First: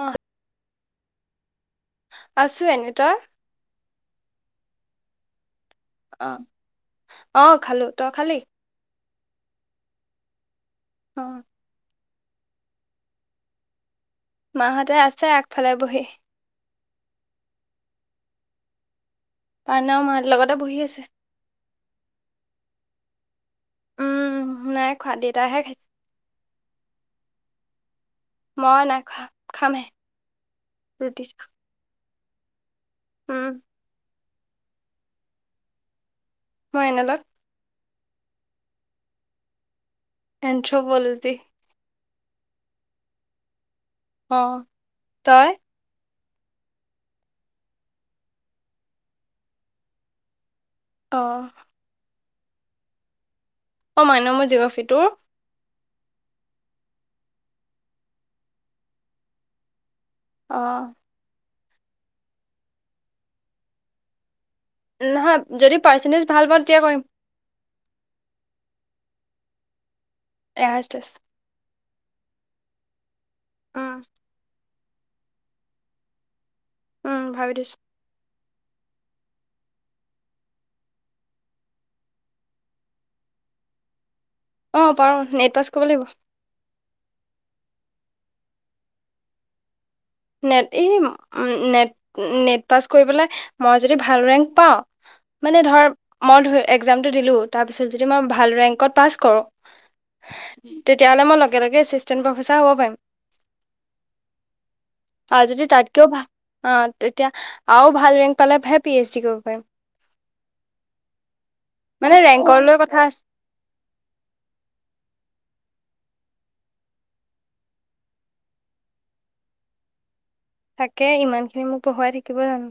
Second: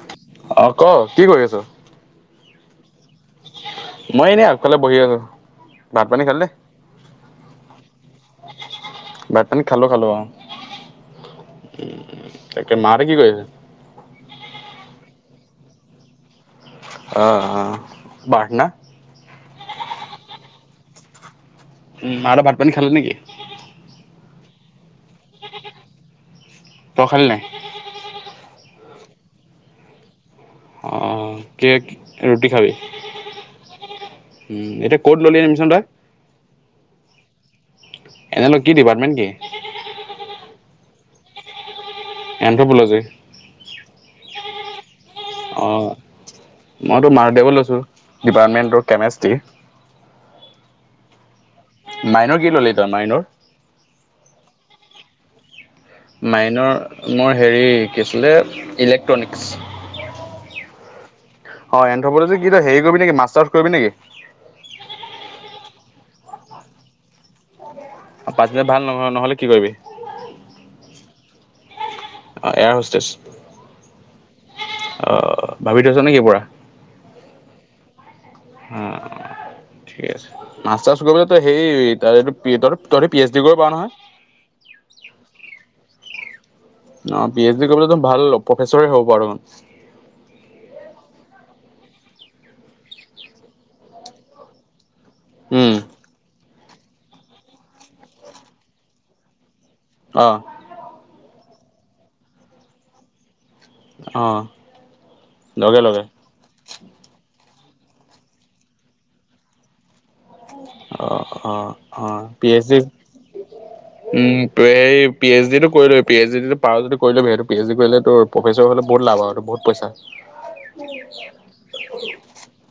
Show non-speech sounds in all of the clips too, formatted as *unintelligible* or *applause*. অহ অ', ক কি কৰি আছ? আছোঁ এনেই, তই? মই এনেই আগফালে বহি আছো। ভাত পানী আঁ খালি অঁ' খালো তই খালি? ভাত-পানী খালো খালো অঁ। অঁ' তাকে, মাহেতে কি কৰি আছে? মাহঁতে আছে আগফালে বহি। অ অ বা হেতে না। বানা মা হেত লগতে বহি আছে। উম মাহেতে ভাত পানী খালে নেকি? উম' নাই খোৱা দেউতাহে খাইছে। তয় খালি নাই? মই নাইখোৱা খামহে ৰুটি চো- কেক ৰুটি খাবি। উম' উম' এতিয়া ক'ত ললি এদমিচন তই। ময় এনেলত। এনেল কি ডিপাৰ্টমেণ্ট কি? এনট্ৰ পলিতি। এনট্ৰ পলেজায়ি। অঁ' তয়। অঁ' মইতো মাৰদেৱত লৈছোঁ, ডিপাৰ্টমেণ্টৰ কেমেষ্ট্ৰি। অ' মাইনৰ কি ল'লি তই মাইনৰ? অঁ মাইন মো জি'গ্ৰ্যাফী, তোৰ? মাইনৰ মোৰ হেৰি কি আছিলে ইলেক্ট্ৰনিক্ছ। অঁ' অঁ এন্থ্ৰপলজি কি হেৰি কৰিবি নেকি মাষ্টাৰ্ছ কৰিবি নেকি? নহয়, যদি পাৰ্চেণ্টেজ ভাল পাওঁ তেতিয়া কৰিম। *unintelligible* অ' পাৰচেনটিজ ভাল ন' নহ'লে কি কৰিবি? Air hostage. অ' এয়াৰ হোষ্টেজ। অঁ'। অ' ভাবি থৈছ নেকি পুৰা। উম ভাবি থইছো। অঁ অঁ' ঠিক আছে, মাষ্টাৰ্ছ কৰিবলৈ তই হেৰি তাৰে তোৰ পি এটৰ তহতি পি এইচ ডি কৰিব পাৰ নহয়। অঁ, পাৰু নেট পাছ ক'ৰিব লাগিব। অঁ' পি এইচ ডি কৰি পেলাই টো ভাল প্ৰফেচৰে হ'ব পাৰ মানে। নেট এই উম, নেট নেট পাছ কৰি পেলাই- মই যদি ভাল ৰেংক পাওঁ- মানে উম ধৰ মই ধৰ একজামটো দিলো তাৰপিছত যদি মই ভাল ৰেংকত পাছ কৰোঁ, - অঁ' তেতিয়াহ'লে মই লগে লগে এচিষ্টেন প্ৰফেচাৰ হ'ব পাৰিম। অ'। আৰু যদি লগে লগে তাতকৈও ভাল অ' তেতিয়া আৰু ভাল ৰেংক পালেহে পি এইচ ডি কৰিব পাৰিম। অ অ অ মানে পি ৰেংকৰ এইছ লৈ ডি, *inaudible* উম এই পি এইচ ডি তটো কৰিলবি পি এইচ ডিটো পাৰ যদি কৰি লবি সিহটো পি এইচছ ডি কৰিলে তোৰ, প্ৰফেচৰ হ'লে বহুত লাভ আৰু বহুত পইচা। তাকে ইমানখিনি মোক পঢ়োৱাই থাকিব জানো।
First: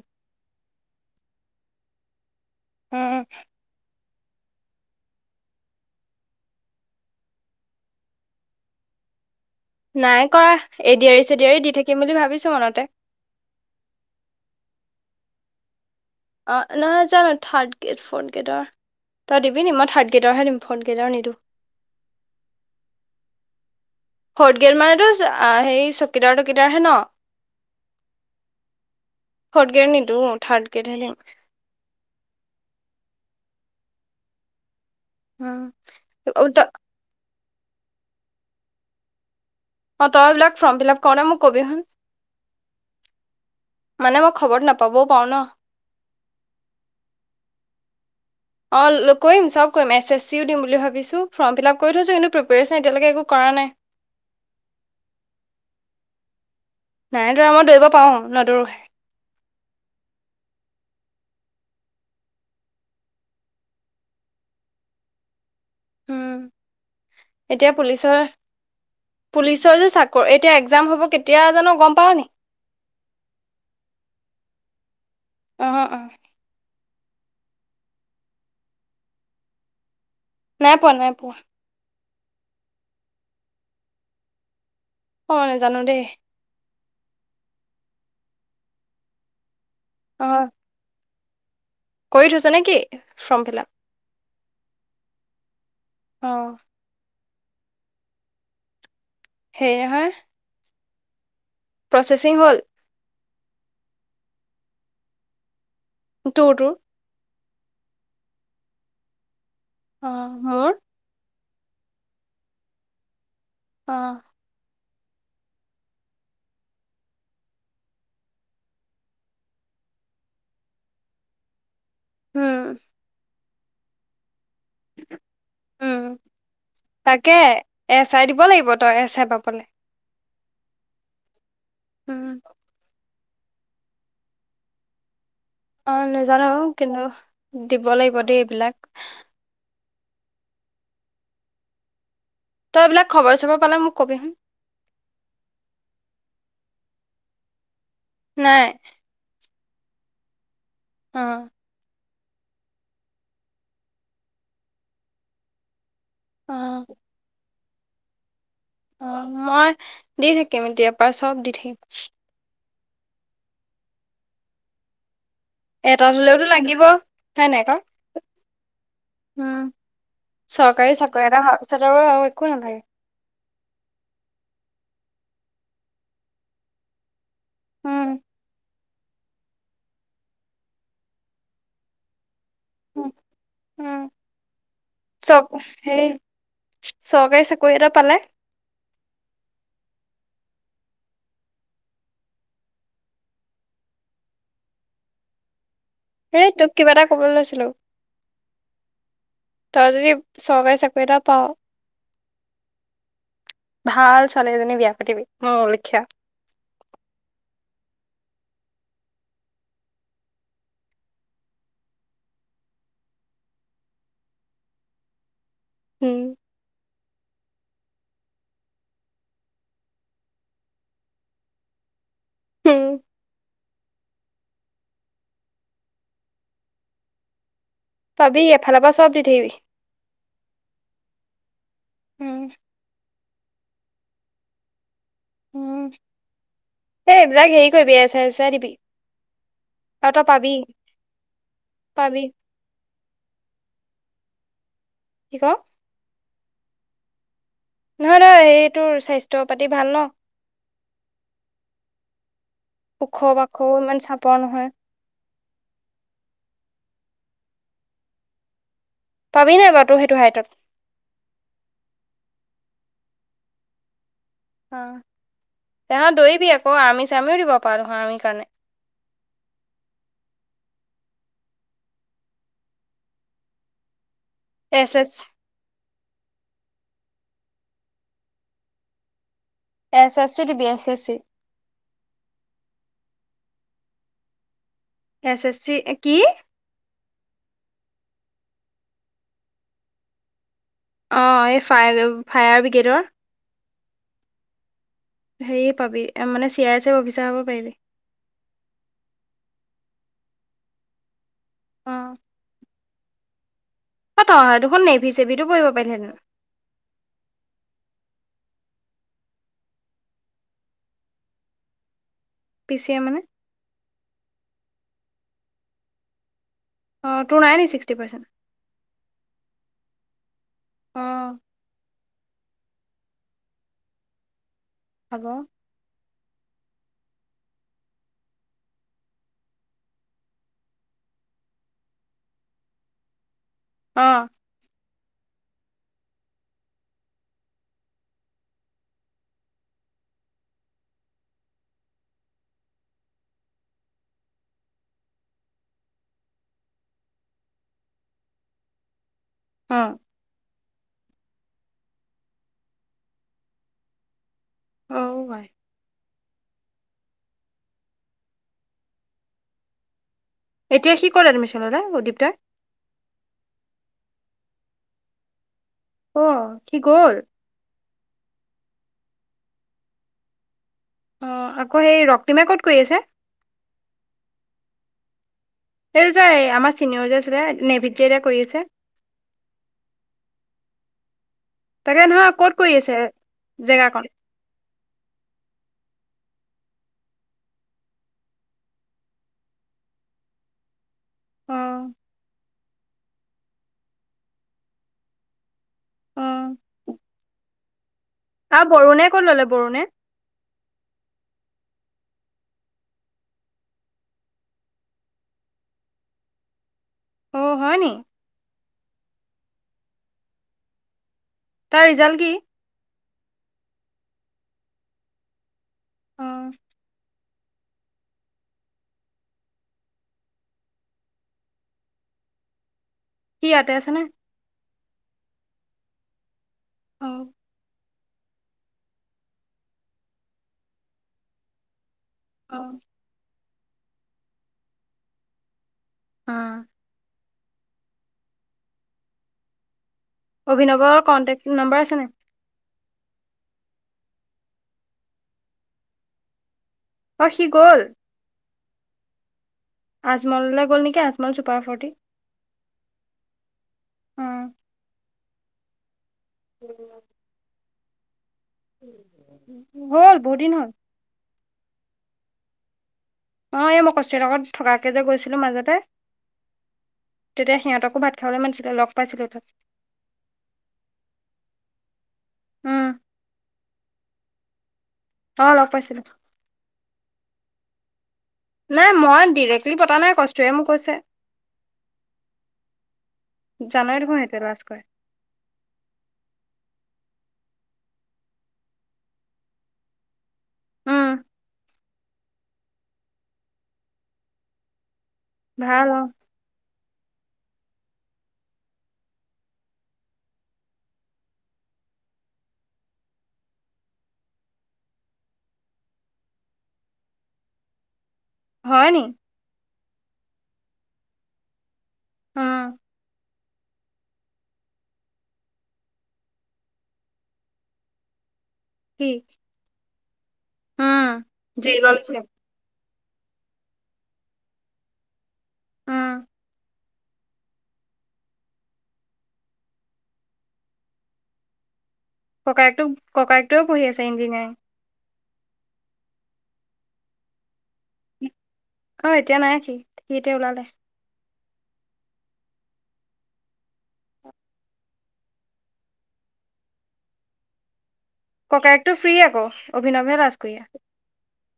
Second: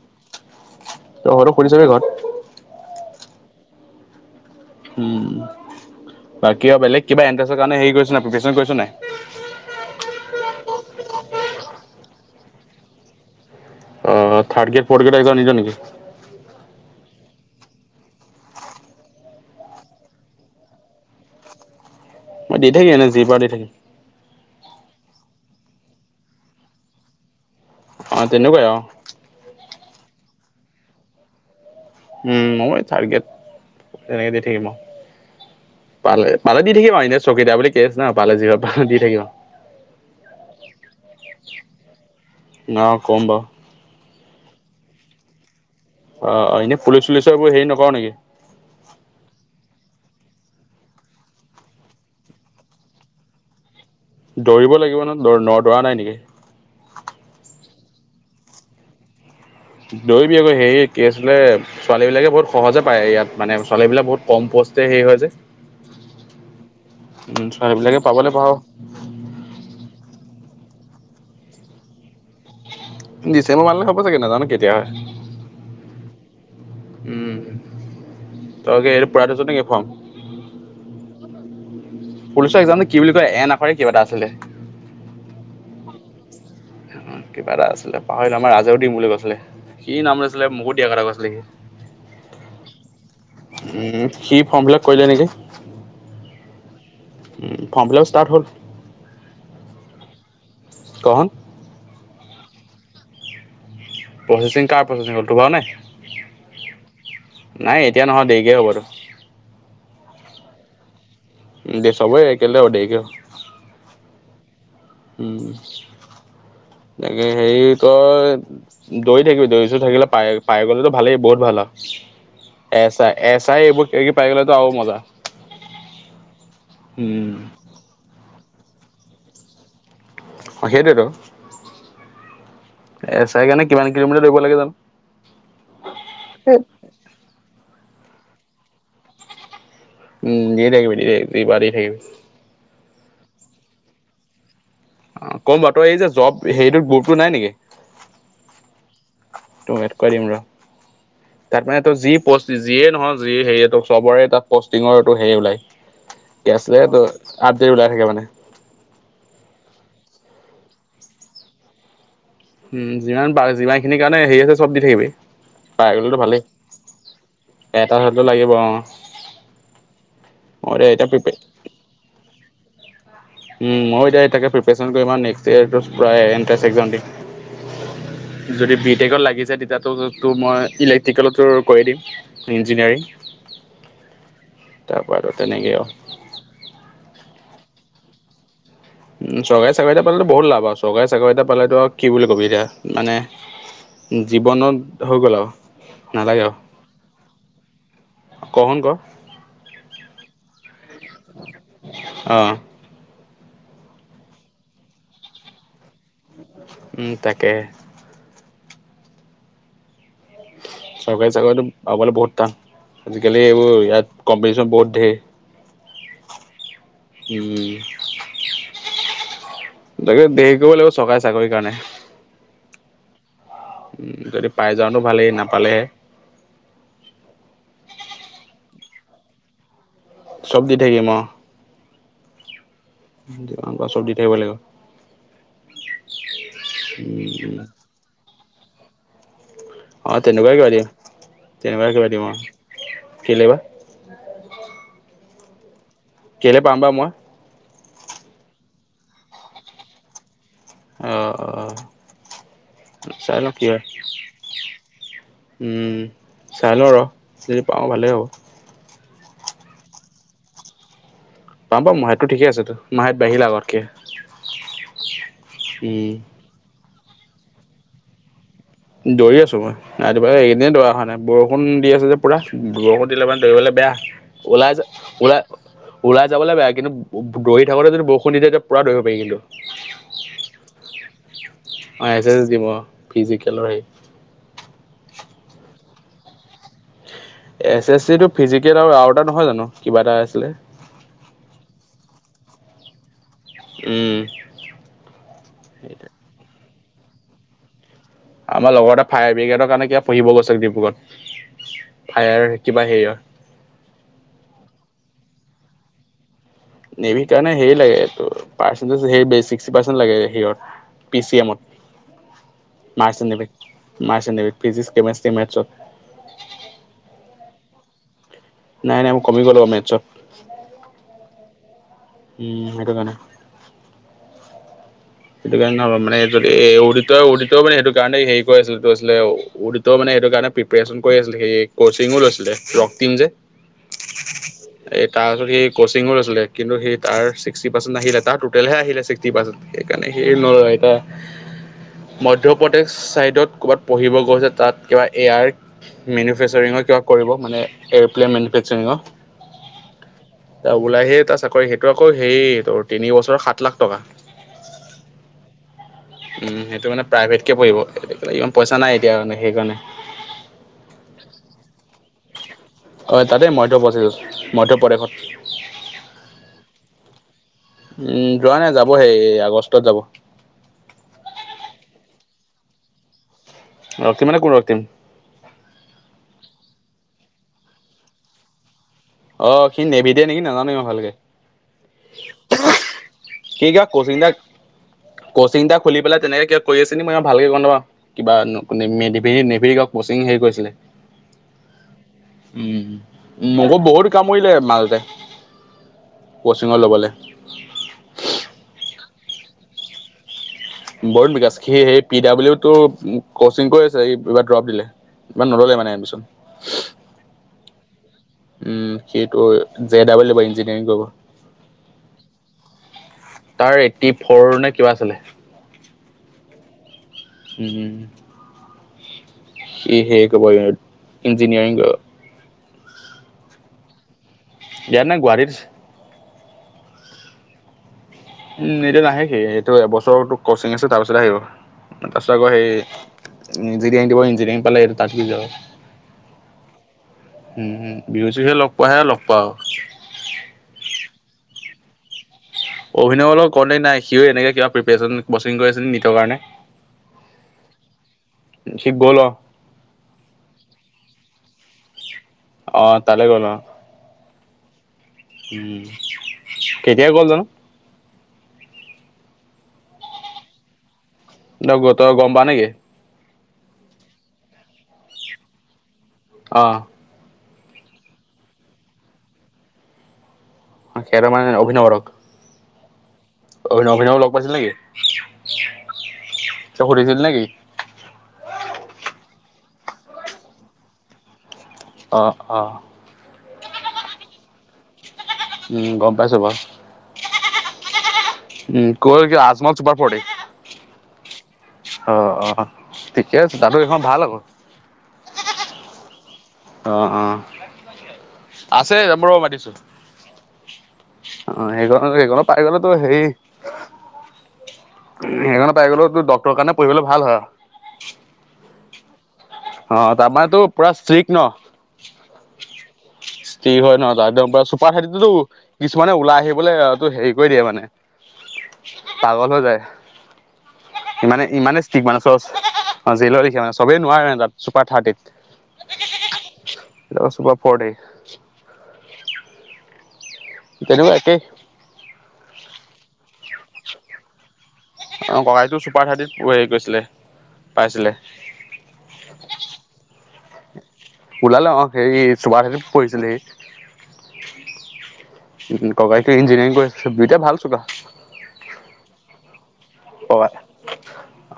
তই বুঢ়াটোক সুধি চাবি ঘৰত, উম উম, বাকী আৰু বেলেগ কিবা এণ্ট্ৰেছৰ কাৰণে হেৰি কৰিছো নাই প্ৰিপেৰচ্যন কৰিছ নাই, নাই কৰা এডিয়াৰী চেডিয়াৰী দি থাকিম বুলি ভাবিছো মনতে। অ third grade fourth grade exam নিদিঅ' নেকি? অ' নহয় জা থাৰ্ড গ্ৰেড ফৰ্থ গ্ৰেডৰ। তই দিবি নি মই থাৰ্ড গেডৰহে দিম ফৰ্থ গেডৰ নিদু। মই দি থাকিম এনে যি পাৰো দি থাকিম। ফৰ্ট গেট মানেতো হেৰি চকীদাৰ তকিদাৰ হে ন। অ' তেনেকুৱাই অ'। ফৰ্থ গ্ৰেড নিদো থাৰ্ড গ্ৰেডহে দিম। উম, মও থাৰ্ড গেড, তেনেকে দি থাকিম আৰু। পালে পালে দিম দি থাকিম আৰু এনে চকীদাৰ বুলি কেছ নাই পালে জীহঁত পাও দি থাকিম আউ। অ' তই এইবিলাক ফৰ্ম ফিল আপ কৰিলে মোক কবি হুন, অ ক'ম বাৰু মানে মই খবৰত নাপাবও পাৰো ন। অ', অ', এনে পুলিচ চুলিচৰ বোৰ হেৰি নকৰ নেকি। অঁ কৰিম চব কৰিম এছ এছ চিও দিম বুলি ভাবিছোঁ ফৰ্ম ফিল আপ কৰি থৈছোঁ কিন্তু প্ৰিপেৰেশ্যন এতিয়ালৈকে একো কৰা নাই। *inaudible* দৌৰিব লাগিব নহয় ন' দৌৰা নাই নেকি? নাই দৌৰা মই দৌৰিব পাওঁ নদৌৰোহে। দৌৰিবি আক হেৰি কি আছিলে, ছোৱালীবিলাকে বহুত সহজে পায় ইয়াত মানে ছোৱালী বিলাক বহুত কম পোষ্ট হে হেৰি হয় যে। উম, উম এতিয়া ছোৱালীবিলাকে পুলিচৰ পাবলৈ পাওঁ পুলিচৰ যে চাকৰি এতিয়া একজাম হ'ব কেতিয়া জানো গ'ম পাওঁ নি? ডিচেম্বৰ মান লে হ'ব চাগে নাজানো কেতিয়া হয়। অ অ উম, তই কি এই পুৰাই থৈছ নেকি ফৰ্ম। নাই পোৱা নাই পোৱা। পুলিচৰ একজাম টো কি বুলি কয় এন আখৰে কিবা এটা আছিলে। মই নাজানো দেই। কিবা এটা আছিলে পাহৰিলে আমাৰ ৰাজেও দিম বুলি কৈছিলে সি নাম অ লৈছিলে মুকো দিয়া কথা কৈছিলে সি। কৰি থৈছে নে কি ফৰ্ম ফিল আপ। উম সি ফৰ্মফিলাপ কৰিলে নেকি। অ' ফৰ্ম ফিলাপ ষ্টাৰ্ট হ'ল। হেৰি নহয়, কহ হুন, প্ৰচেচিং হ'ল? প্ৰচেচিং কাৰ প্ৰচেচিং হ'ল টো হোৱা নাই, টু টো নাই এতিয়া নহয় দেৰিকে হ'ব এইটো। অঁ' মোৰ। উম, চবৰে একে *unintelligible* অঁ'। উম, তাকে হেৰি তই- দৌৰি থাকিবি দৌৰি চৌৰি থাকিলে পাই পাই গ'লেতো ভালেই বহুত ভাল আৰু। উম এচাই এচাই এইবোৰ পাই গ'লেতো আৰু মজা, হম! এ চাই দিব লাগিব, তই এ চাই পাবলে। অ', সেইটোৱেতো। উম'। এ চাই কাৰণে কিমান কিলোমিটাৰ দৌৰিব লাগে জানো! অ' নাজানো কিন্তু দিব লাগিব দেই এইবিলাক। উম দিয়ে থাকিবি দি বা দি থাকিবি। তই এইবিলাক খবৰ চবৰ পালে মোক কবি। অঁ' ক'ম বাৰু, তই এই যে জব হেৰিটো গ্ৰুপটো নাই নেকি? নাই। তোক এড কৰাই দিম ৰ। অ'। তাত মানে তোৰ যি প'ষ্ট যিয়ে নহওঁক যি হেৰিটো চবৰে তাত পষ্টিংৰটো হেৰি ওলায়। অ কি আছিলে তোৰ আপডেট ওলাই থাকে মানে। অঁ' মই দি থাকিম এতিয়াৰ পৰাৰ চ'ব দি থাকিম। উম, যিমান পাৰ, যিমান খিনি কাৰণে হেৰি আছে চব দি থাকিবি। পাই এটাত গ'লেতো ভালেই হ'লেওতো লাগিব হয় নাই ক। এটা হ'লেতো লাগিব অ মই এতিয়া চৰকাৰী এতিয়া চাকৰি প্ৰিপে এটা হোৱাৰ পিছত আৰু, আৰু একো নালাগে। উম, মই এতিয়া তাকে প্ৰিপেশ্যন কৰিম আৰু নেক্সট ইয়েৰটোত প্ৰায় এটেন্ঞ্চ এক্সাম দিম। উম যদি বি টেকত লাগি যায় তেতিয়াটো তোৰ মই ইলেক্ট্ৰিকেলতো কৰি দিম। ইঞ্জিনিয়াৰিং উম উম তাৰপৰা আৰু চব তেনেকেই আৰু। হেৰি চৰকাৰী চাকৰি এটা পালে উমঁ' চৰকাৰী চাকৰি এটা পালেতো বহুত লাভ আৰু চৰকাৰী চাকৰি এটা পালেতো আৰু কি বুলি কবি এতিয়া মানে- জীৱনত হৈ গ'ল আও। এ তোক কিবা এটা কবলৈ লৈছিলো ক শুন ক- তই যদি চৰকাৰী চাকৰি এটা পাৱ অ' ভাল ছোৱালী এজনী বিয়া পাতিবি মোৰ লিখিয়া। উম তাকে! চৰকাৰী চাকৰিটো পাবলে বহুত টান, আজিকালি এইবোৰ ইয়াত কম্পিটিশ্যন বহুত ধেৰ। উম। উম তাকে দেৰি কৰিব লাগিব চৰকাৰে চাকৰি কাৰণে। উম। উম, যদি পাই যাওঁতো ভালেই নাপালে পাবি এফাল পা চব দি থাকিবি। চ'ব দি থাকিম আৰু। উম। *unintelligible* চব দি থৈ আহিব লাগিব। উম এই এইবিলাক উম হেৰি কৰিবি এচা এচাই দিবি। আৰু অ তই পাবি তেনেকুৱাই কিবা দিম তেনেকুৱাই কিবা পাবি দিম অৱ কেলে বা? কি ক! কেলে পাম বা মই। নহয় নহয় সেইটোৰ স্বাস্থ্য পাতি ভাল ন। অ' অ' ওখ চাই লওঁ বাখ কি হয়। ইমান চাপৰ নহয়। উম চাই লওঁ ৰ যদি পাওঁ ভালেই হ'ব। পাবি নাই বাৰু সেইটো হাইটত। পাম পাম মাহতো ঠিক আছেটো মাহেত বাঢ়িলে আগতকে। অৱ, উম তহাঁত দৌৰিবি আক আমি চাৰমিও দিব পাৰ নহয় আৰ্মিৰ কাৰণে। দৌৰি আছোঁ মই। ৰাতিপুৱা এনেই দৌৰা হয় ন। বৰষুণ দি আছে যে পুৰা বৰষুণ দিলে মানে দৌৰিবলৈ বেয়া। ওলাই যে এছ এছ ওলাই ওলাই যাবলৈ বেয়া কিন্তু দৌৰি থাকোতে যদি বৰষুণ দিয়ে তেতিয়া পুৰা দৌৰিব পাৰি কিন্তু। এছ এছ চি দিবি, S S C or S S দিম অৱ, ফিজিকেলৰে। এচ এছ কি? এছ এছ চি টো ফিজিকেল আৰু আউটাৰ নহয় জানো, কিবা এটা আছিলে। অৱ এই ফায় ফায়াৰ ব্ৰিগেডৰ। উম। হেই পাবি, মানে চি আইছেফ এ অফিচাৰ হ'ব পাৰিবি। আমাৰ লগৰ এটা ফায়াৰ ব্ৰিগেডৰ কাৰণে কিবা পঢ়িব গৈছে ডিব্ৰুগড়ত, অ ফায়াৰ কিবা হেৰি হয়। অ তই দেখোন নেভি চেভিটো কৰিব পাৰিলেহেঁতেন। নেভি কাৰণে হেৰি লাগে তোৰ পাৰ্চেণ্টিচ বেছিকৈ পাৰ্চেন লাগে হেৰিয়ত। পি চি এমত, পি চি এ মানে March N navy March N navy ফিজিক, কেমেষ্ট্ৰীক, মেটচ্ছত। অ তোৰ নাই নেকি চিছষ্টি ফাইব। নাই নাই মোৰ কমি গ'ল অ মেট'চত। অ। উম সেইটো কাৰনে। হ'ব। সেইকাৰণে মানে যদি এ উডিত উডিত মানে সেইটো কাৰণে হেৰি কৰি আছিলে আছিলে ত' মানে সেইটো কাৰণে প্ৰিপাৰেচন কৰি আছিলে সে কচিঙো লৈছিলে ৰকটিম যে। অৱ। তাৰ ওচৰত সি কচিং লছিলে কিন্তু সি তাৰ চিকষ্টি পাৰ্চেণ্ট আহিলে তাৰ টোটেলেহে আহিলে ছিক্টি পাৰ্চেণ্ট। সেইকাৰণে সেই ন *unintelligible* মধ্যপ্ৰদেশ চাইডত ক'ৰবাত পঢ়িব গৈছে তাত কিবা এয়াৰ মেনুফেক্সাৰিঙৰ কিবা কৰিব মানে এয়াৰ'প্লেন মেনুফেক্সাৰিঙ। অৱ। ত ওলাই আহি তাৰ চাকৰি সেইটো আকৌই তোৰ তিনি বছৰ সাত লাখ টকা। *unintelligible* অ ভাই। উম সেইটো মানে প্ৰাইভেটকে পৰিব। ইমান পইচা নাই এতিয়া মানে সেইকাৰণে। এতিয়া কি কৰে *unintelligible* উদীপ তই? হয় তাতেই মধ্যপ্ৰদিশত, মধ্যপ্ৰদেশত। অঁ সি গ'ল? উম, যোৱা নাই যাব সে আগষ্টত যাব। অঁ, আকৌ সেই ৰক্তিমে ক'ত কৰি আছে? ৰক্তিম মানে কোন ৰক্তিম? এইটো যে আমাৰ চিনিয়ৰ যে আছিলে, নেভিত যেতিয়া কৰি আছে। অঁ' সি নিভিতে নেকি নাজানো ইমান ভালকে তাকে ধৰা ক'ত কৰি আছে সি কিবা জেগাকন? কচিং এটা কচিং এটা খুলি পেলাই তেনেকে কিবা কৰি আছে নি মই ভালকৈ গম নাপাওঁ। কিবা নেভিৰ কিবা কচিং কৰিছিলে। অঁ। উমঁ' মোকো বহুত কামুৰিলে মালতে। অ' কচিঙত ল'বলে। আৰু বৰুণে ক'ত ল'লে বৰুণে? বৰুণ বিকাশ সি সেই পি ডাব্লিউটো কচিং কৰি আছে, এইবাৰ ড্ৰপ দিলে। ইমান নল'লে মানে এডমিছন। অঁ' হয় নি? উম, সেইটো জে ডাবলব ইঞ্জিনিয়াৰিং কৰিব। তাৰ ৰিজাল্ট কি? তাৰ এইট্টি ফ'ৰ নে কিবা আছিলে। অঁ। উম উম। ই হেৰি কৰিব ইঞ্জনিয়াৰিং কৰিব। কি ইয়াতে আছে নে? ইয়াত নাই গুৱাহাটীত আছে। অঁ। উম, এতিয়া নাহে সি, এইটো এবছৰটো কচিং আছে তাৰপিছত আহিব। তাৰপিছত আকৌ অ' সেই- ইঞ্জিনিয়াৰিং দিব, ইঞ্জিনিয়াৰিং পালা এইটো তাত *unintelligible* অঁ। উমঁ উমঁ, বিহু-চিহুয়ে লগ পাৱাই লগ পোৱা আৰু। অভিনৱৰ কন্টেক্ট নম্বৰ আছে নাই? অভিনয় লগত কণ্টে নাই, সিয়ো এনেকে কিবা প্ৰেপেচন কচিং কৰি আছে নেকি নিটৰ কাৰণে। সি গ'ল। সি গ'ল অঁ। আজমললৈ গ'ল নেকি, আজমল চুপাৰ ফৰ্টি। অঁ তালে গ'ল অঁ। অ' উম কেতিয়া গ'ল জানোঁ। হ'ল বহু দিন হ'ল। তই গম পাও নেকি? অঁ' এই মই কস্তুৰী লগত থকাকে যে গৈছিলো মাজতে- অ' তেতিয়া সিহঁতকো ভাত খাবলৈ মাতিছিলে, লগ পাইছিলো তাত। সিহঁতক মানে অভিনৱক? উম অভিন অভিনৱক লগ পাইছিলা নেকি? অঁ' লগ পাইছিলোঁ। তই সুধিছিলি নেকি? নাই মই ডিৰেক্টলি পতা নাই, কস্তুৰীয়ে মোক কৈছে অ অ। জানাই দেখোন সেইটোৱে লাজ কৰে। উম গম পাইছো বাও, উম কয় আজমল চুপাৰ ফৰ্তি উম অ অ ঠিকে আছে, দাদু এইখন ভাল হব। ভাল অঁ। অঁ অঁ আছে ৰ মই মাতিছো। অঁ, সেইখন সেইখনত পাই গ'লেতো হেই সেইখনো পাই গ'লো তোৰ ডৰক্ট কাৰণে পঢ়িবলে ভাল হয়। হয় নি? অঁ, তাপাটো পোৰা ষ্ট্ৰিক ন। উম কি হয় নহয় একদম চুপাৰ খেতিতো কিছুমানে ওলাই আহিবলৈটো হেৰি কৰি দিয়ে মানে। *inaudible* পাগল হৈ যায়, উম ইমানে ইমানে জেইলৰ ষ্ট্ৰিক মানু লেখিয়া চচ অঁ জেলৰ লিখিয়া মানে চবে নোৱাৰে তাত চুপাৰ থাৰ্টিত। উম। পোৰা চুপাৰ ফৰ্তি। গেদুক একেই। ককাইকটো ককাইটোৱেও পঢ়ি আছে ইঞ্জিনিয়াৰিং। অঁ, ককাইকটো ছুপাৰ থাৰ্টিত হেৰি কৰিছিলে পাইছিলে। অ এতিয়া নাই সি, সি এতিয়া ওলালে। ওলালে অঁ হে ছুপাৰ থাৰ্তিত পঢ়িছিল সি উম, ককাইটো ইঞ্জিনিয়াৰিং কৰি দুইটাই ভাল চোকা। ককাইকটো ফ্ৰী আকৌ। অভিনৱহে লাজ অই, কৰি আছে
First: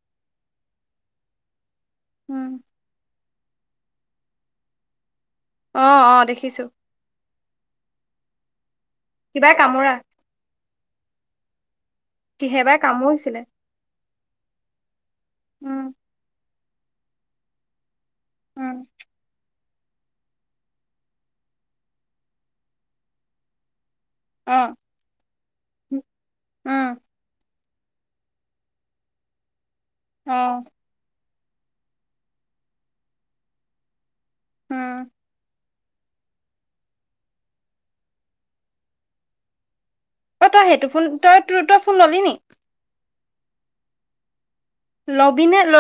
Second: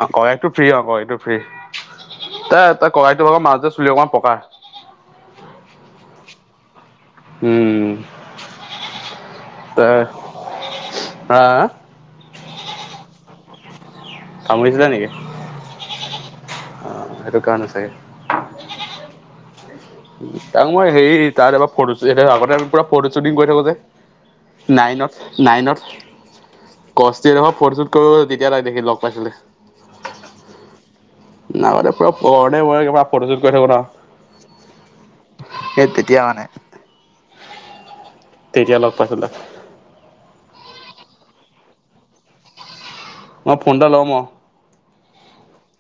অঁ ককাইকটো ফ্ৰী অঁ ককাইকটো ফ্ৰী উম তই তই ককাইক টো মাজতে, চুলি অকণ পকা। অঁ অঁ দেখিছো। উম কিবাই কামোৰা তই হা হা কিহেবাই কামোৰিছিলে। কামুৰিছিলে নেকি, উম অ সেইটো কাৰণ চাগে। উম উম, তাক মই হেৰি তাত এবাৰ ফটো আগতে পুৰা ফটো শ্বুটিং কৰি থাকো যে। অ নাইনত নাইনত উম কষ্ট যিদখত ফটোশ্বুট কৰিব তেতিয়া তাইক দেখি লগ পাইছিলে। অঁ নাই পুৰা আগতে কা ফটোশ্বুট কৰি থাকো না। উম সেই তেতিয়া মানে, তেতিয়া লগ পাইছিলোঁ। অঁ তই সেইটো ফোন তই ত তই ফোন ল'লি নি? অঁ মই ফোন এটা লম অঁ। লবি নে ল